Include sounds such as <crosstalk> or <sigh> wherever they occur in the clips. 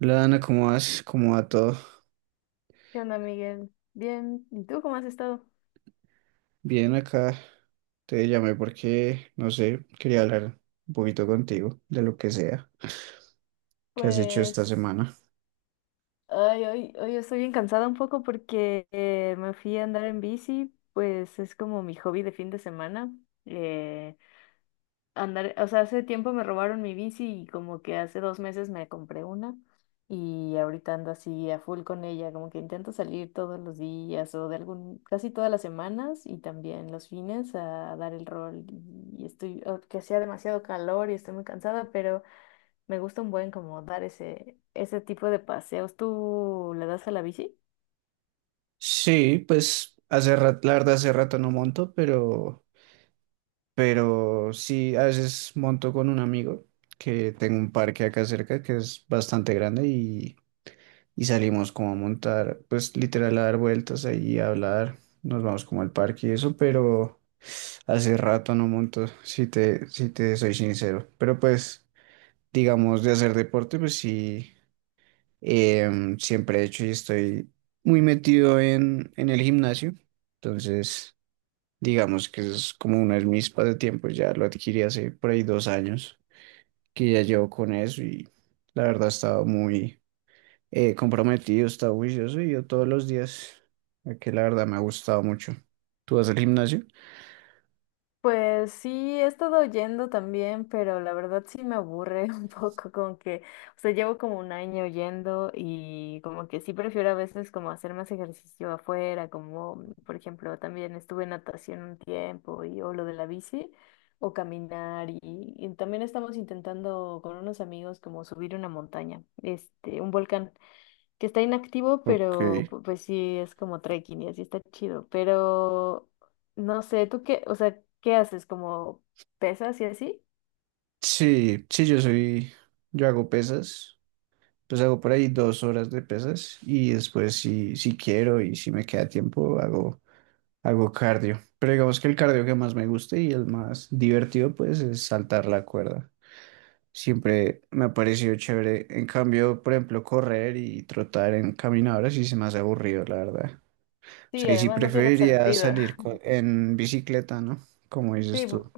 Hola Ana, ¿cómo vas? ¿Cómo va todo? ¿Qué onda, Miguel? Bien, ¿y tú cómo has estado? Bien acá. Te llamé porque, no sé, quería hablar un poquito contigo de lo que sea que has hecho esta Pues, semana. ay, hoy estoy bien cansada un poco porque me fui a andar en bici, pues es como mi hobby de fin de semana. eh, Andar, o sea, hace tiempo me robaron mi bici y como que hace 2 meses me compré una, y ahorita ando así a full con ella, como que intento salir todos los días o de algún, casi todas las semanas, y también los fines a dar el rol. Y estoy, oh, que hacía demasiado calor y estoy muy cansada. Me gusta un buen como dar ese tipo de paseos. ¿Tú le das a la bici? Sí, pues hace rato, la verdad hace rato no monto, pero sí, a veces monto con un amigo que tengo un parque acá cerca que es bastante grande y salimos como a montar, pues literal a dar vueltas ahí, a hablar, nos vamos como al parque y eso, pero... Hace rato no monto, si te soy sincero. Pero pues, digamos, de hacer deporte, pues sí, siempre he hecho y estoy muy metido en el gimnasio. Entonces, digamos que es como uno de mis pasatiempos, ya lo adquirí hace por ahí 2 años, que ya llevo con eso y la verdad he estado muy comprometido, he estado juicioso y yo todos los días, que la verdad me ha gustado mucho. ¿Tú vas al gimnasio? Pues sí, he estado yendo también, pero la verdad sí me aburre <laughs> un poco, como que, o sea, llevo como un año yendo, y como que sí prefiero a veces como hacer más ejercicio afuera, como por ejemplo también estuve en natación un tiempo y o lo de la bici o caminar. Y, y también estamos intentando con unos amigos como subir una montaña, este, un volcán que está inactivo, Ok. pero pues sí es como trekking y así está chido. Pero no sé, ¿tú qué, o sea, qué haces? ¿Como pesas y así? Sí, sí, yo hago pesas, pues hago por ahí 2 horas de pesas y después si quiero y si me queda tiempo hago cardio. Pero digamos que el cardio que más me gusta y el más divertido pues es saltar la cuerda. Siempre me ha parecido chévere. En cambio, por ejemplo, correr y trotar en caminadoras sí se me hace aburrido, la verdad. O Sí, sea, y si además no tiene preferiría sentido. salir <laughs> en bicicleta, ¿no? Como dices Sí, tú.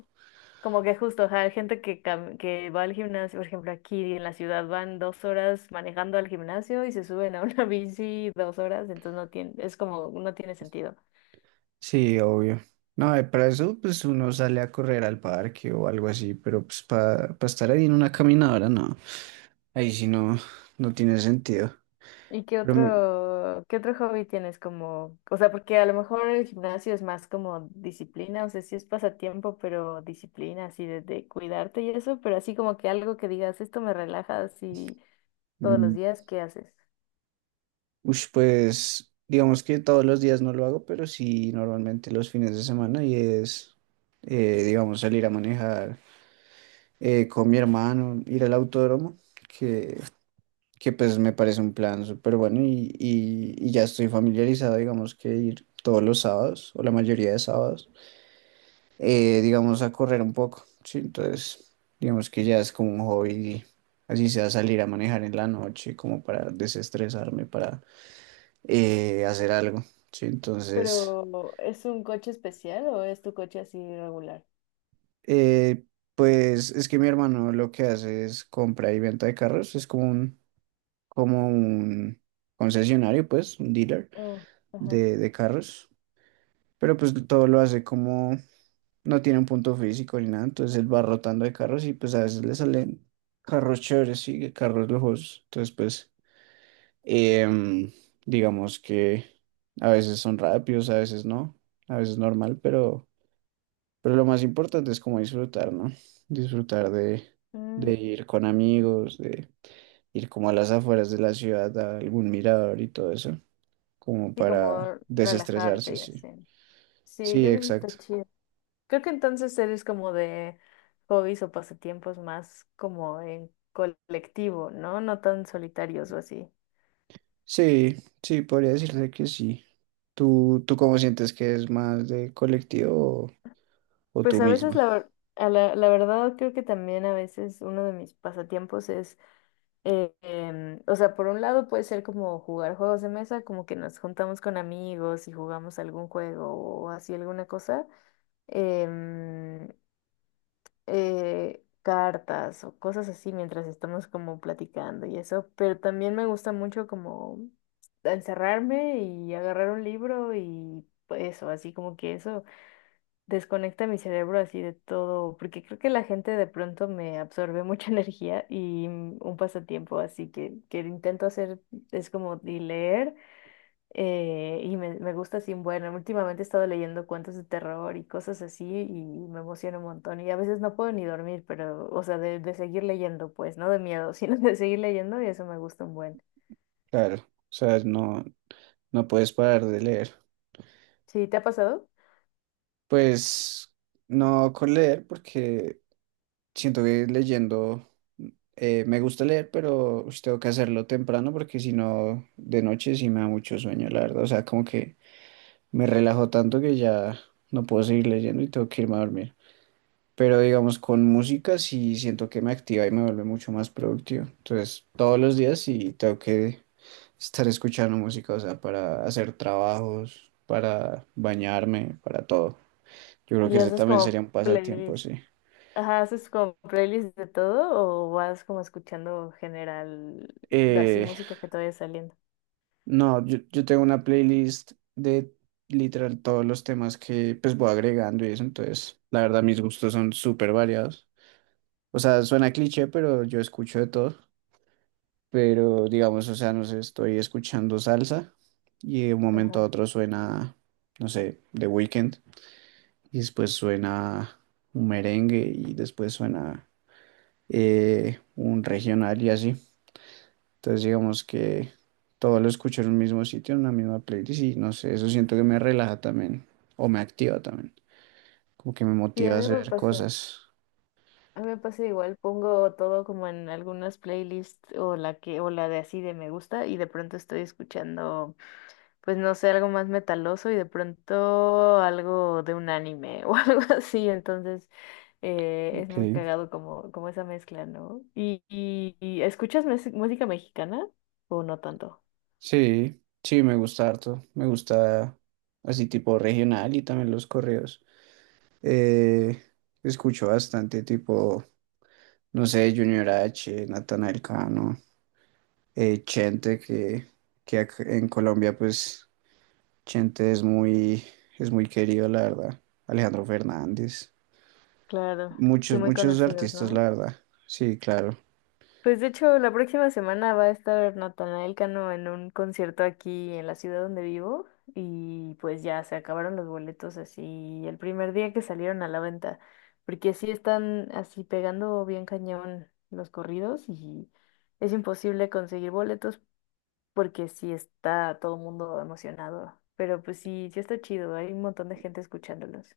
como que justo, ajá, hay gente que, que va al gimnasio, por ejemplo, aquí en la ciudad van 2 horas manejando al gimnasio y se suben a una <laughs> bici 2 horas, entonces no tiene, es como, no tiene sentido. Sí, obvio. No, para eso pues uno sale a correr al parque o algo así, pero pues para estar ahí en una caminadora, no. Ahí sí no, no tiene sentido. ¿Y qué Pero me- otro, qué otro hobby tienes como, o sea, porque a lo mejor el gimnasio es más como disciplina, o sea, sí es pasatiempo, pero disciplina, así de cuidarte y eso, pero así como que algo que digas, esto me relaja así todos los mm, días, ¿qué haces? Pues digamos que todos los días no lo hago, pero sí normalmente los fines de semana y es, digamos, salir a manejar con mi hermano, ir al autódromo, que, que pues me parece un plan súper bueno y ya estoy familiarizado, digamos, que ir todos los sábados o la mayoría de sábados. Digamos, a correr un poco, ¿sí? Entonces, digamos que ya es como un hobby, así sea salir a manejar en la noche, como para desestresarme, para hacer algo, ¿sí? Entonces, ¿Pero es un coche especial o es tu coche así regular? eh, pues es que mi hermano lo que hace es compra y venta de carros, es como un concesionario, pues, un dealer Oh, ajá. De carros, pero pues todo lo hace como no tiene un punto físico ni nada, entonces él va rotando de carros y pues a veces le salen carros chéveres, sí, carros lujosos. Entonces, pues, em, digamos que a veces son rápidos, a veces no, a veces normal, pero lo más importante es como disfrutar, ¿no? Disfrutar de, Mm, de ir con amigos, de ir como a las afueras de la ciudad, a algún mirador y todo eso, como sí, para como desestresarse, relajarte y sí. así. Sí, Sí, creo que eso exacto. está chido. Creo que entonces eres como de hobbies o pasatiempos más como en colectivo, ¿no? No tan solitarios o así. Sí, sí, podría decirse que sí. ¿Tú cómo sientes que es más de colectivo o Pues tú a veces misma? A la verdad creo que también a veces uno de mis pasatiempos es, o sea, por un lado puede ser como jugar juegos de mesa, como que nos juntamos con amigos y jugamos algún juego o así alguna cosa. Em, Cartas o cosas así mientras estamos como platicando y eso, pero también me gusta mucho como encerrarme y agarrar un libro y eso, así como que eso desconecta mi cerebro así de todo, porque creo que la gente de pronto me absorbe mucha <laughs> energía. Y un pasatiempo así que intento hacer es como de leer, y me gusta así. Bueno, últimamente he estado leyendo cuentos de terror y cosas así y me emociona un montón y a veces no puedo ni dormir, pero, o sea, de seguir leyendo, pues, no de miedo, <laughs> sino de seguir leyendo, y eso me gusta un buen. Claro, o sea, no, no puedes parar de leer. Sí, ¿te ha pasado? Pues no con leer porque siento que leyendo me gusta leer, pero ush, tengo que hacerlo temprano porque si no, de noche sí me da mucho sueño, la verdad. O sea, como que me relajo tanto que ya no puedo seguir leyendo y tengo que irme a dormir. Pero digamos, con música sí siento que me activa y me vuelve mucho más productivo. Entonces, todos los días sí tengo que estar escuchando música, o sea, para hacer trabajos, para bañarme, para todo. Yo creo que ¿Y ese haces también sería como un pasatiempo, playlist? sí. Ajá, ¿haces como playlist de todo o vas como escuchando general, así Eh, música que te vaya saliendo? no, yo tengo una playlist de literal todos los temas que pues voy agregando y eso, entonces, la verdad, mis gustos son súper variados. O sea, suena cliché, pero yo escucho de todo. Pero digamos, o sea, no sé, estoy escuchando salsa y de un momento a Ajá. otro no sé, The Weeknd y después suena un merengue y después suena un regional y así. Entonces digamos que todo lo escucho en un mismo sitio, en una misma playlist y no sé, eso siento que me relaja también o me activa también, como que me Sí, a motiva a mí me hacer pasa. cosas. A mí me pasa igual, pongo todo como en algunas playlists o la que o la de así de me gusta, y de pronto estoy escuchando, pues no sé, algo más metaloso y de pronto algo de un anime <laughs> o algo así. Entonces es Ok, muy cagado como, como esa mezcla, ¿no? ¿Y escuchas música mexicana o no tanto? sí, sí, me gusta harto, me gusta así tipo regional y también los correos. Eh, escucho bastante tipo, no sé, Junior H, Natanael Cano, Chente, que en Colombia pues Chente es muy, es muy querido, la verdad. Alejandro Fernández. Claro, sí, Muchos, muy muchos conocidos. artistas, No, la verdad. Sí, claro, pues de hecho, la próxima semana va a estar Natanael Cano en un concierto aquí en la ciudad donde vivo, y pues ya se acabaron los boletos así el primer día que salieron a la venta, porque sí están así pegando bien cañón los corridos y es imposible conseguir boletos, porque sí está todo el mundo emocionado. Pero pues sí, sí está chido, hay un montón de gente escuchándolos.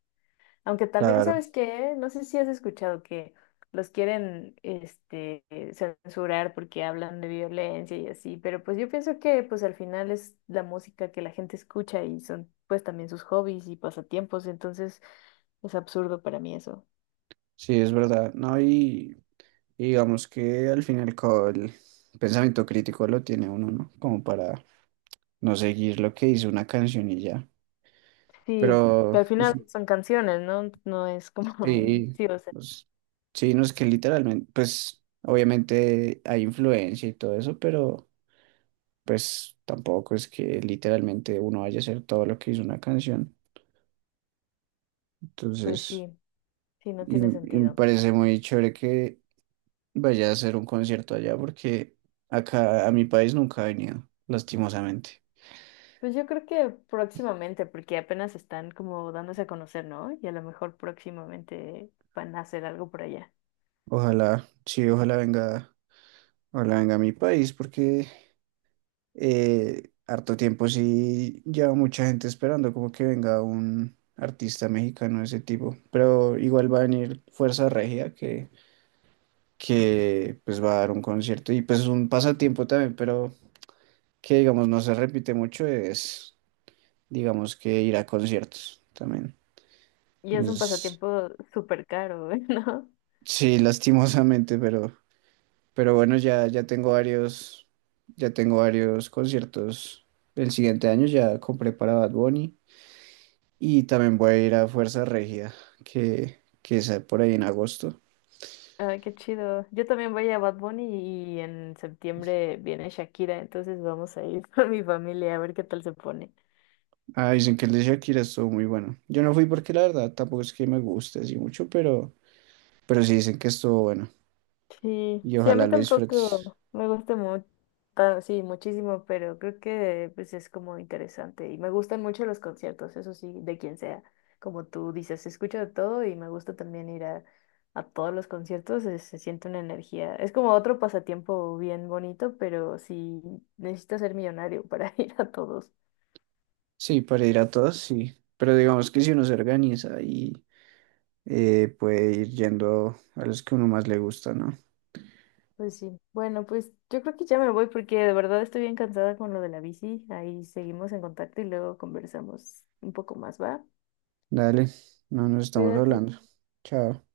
Aunque también claro. sabes que, no sé si has escuchado que los quieren este, censurar, porque hablan de violencia y así, pero pues yo pienso que pues al final es la música que la gente escucha, y son pues también sus hobbies y pasatiempos, entonces es absurdo para mí eso. Sí, es verdad. No, y digamos que al final el pensamiento crítico lo tiene uno, ¿no? Como para no seguir lo que hizo una canción y ya. Sí, que Pero al final ush, son canciones, ¿no? No es como, <laughs> sí, sí, o sea, pues, sí, no es que literalmente, pues obviamente hay influencia y todo eso, pero pues tampoco es que literalmente uno vaya a hacer todo lo que hizo una canción. pues Entonces, sí, sí, no tiene y me sentido. parece muy chévere que vaya a hacer un concierto allá porque acá a mi país nunca ha venido, lastimosamente. Pues yo creo que próximamente, porque apenas están como dándose a conocer, ¿no? Y a lo mejor próximamente van a hacer algo por allá. Ojalá, sí, ojalá venga a mi país porque harto tiempo sí lleva mucha gente esperando como que venga un artista mexicano de ese tipo, pero igual va a venir Fuerza Regia que pues va a dar un concierto y pues es un pasatiempo también, pero que digamos no se repite mucho es digamos que ir a conciertos también. Y es un Es- pasatiempo súper caro, <laughs> ¿no? sí, lastimosamente, pero bueno, ya tengo varios conciertos. El siguiente año ya compré para Bad Bunny. Y también voy a ir a Fuerza Regida, que es por ahí en agosto. Ay, qué chido. Yo también voy a Bad Bunny y en septiembre viene Shakira, entonces vamos a ir <laughs> con mi familia a ver qué tal se pone. Ah, dicen que el de Shakira estuvo muy bueno. Yo no fui porque la verdad tampoco es que me guste así mucho, pero sí dicen que estuvo bueno. Sí, Y sí, a ojalá mí lo disfrutes. tampoco me gusta mucho, sí, muchísimo, pero creo que pues es como interesante y me gustan mucho los conciertos, eso sí, de quien sea. Como tú dices, escucho de todo y me gusta también ir a todos los conciertos, se siente una energía. Es como otro pasatiempo bien bonito, pero sí, necesitas ser millonario para <laughs> ir a todos. Sí, para ir a todos, sí. Pero digamos que si uno se organiza y puede ir yendo a los que uno más le gusta, ¿no? Pues sí, bueno, pues yo creo que ya me voy porque de verdad estoy bien cansada con lo de la bici. Ahí seguimos en contacto y luego conversamos un poco más, ¿va? Dale, no nos estamos Cuídate. hablando. Chao.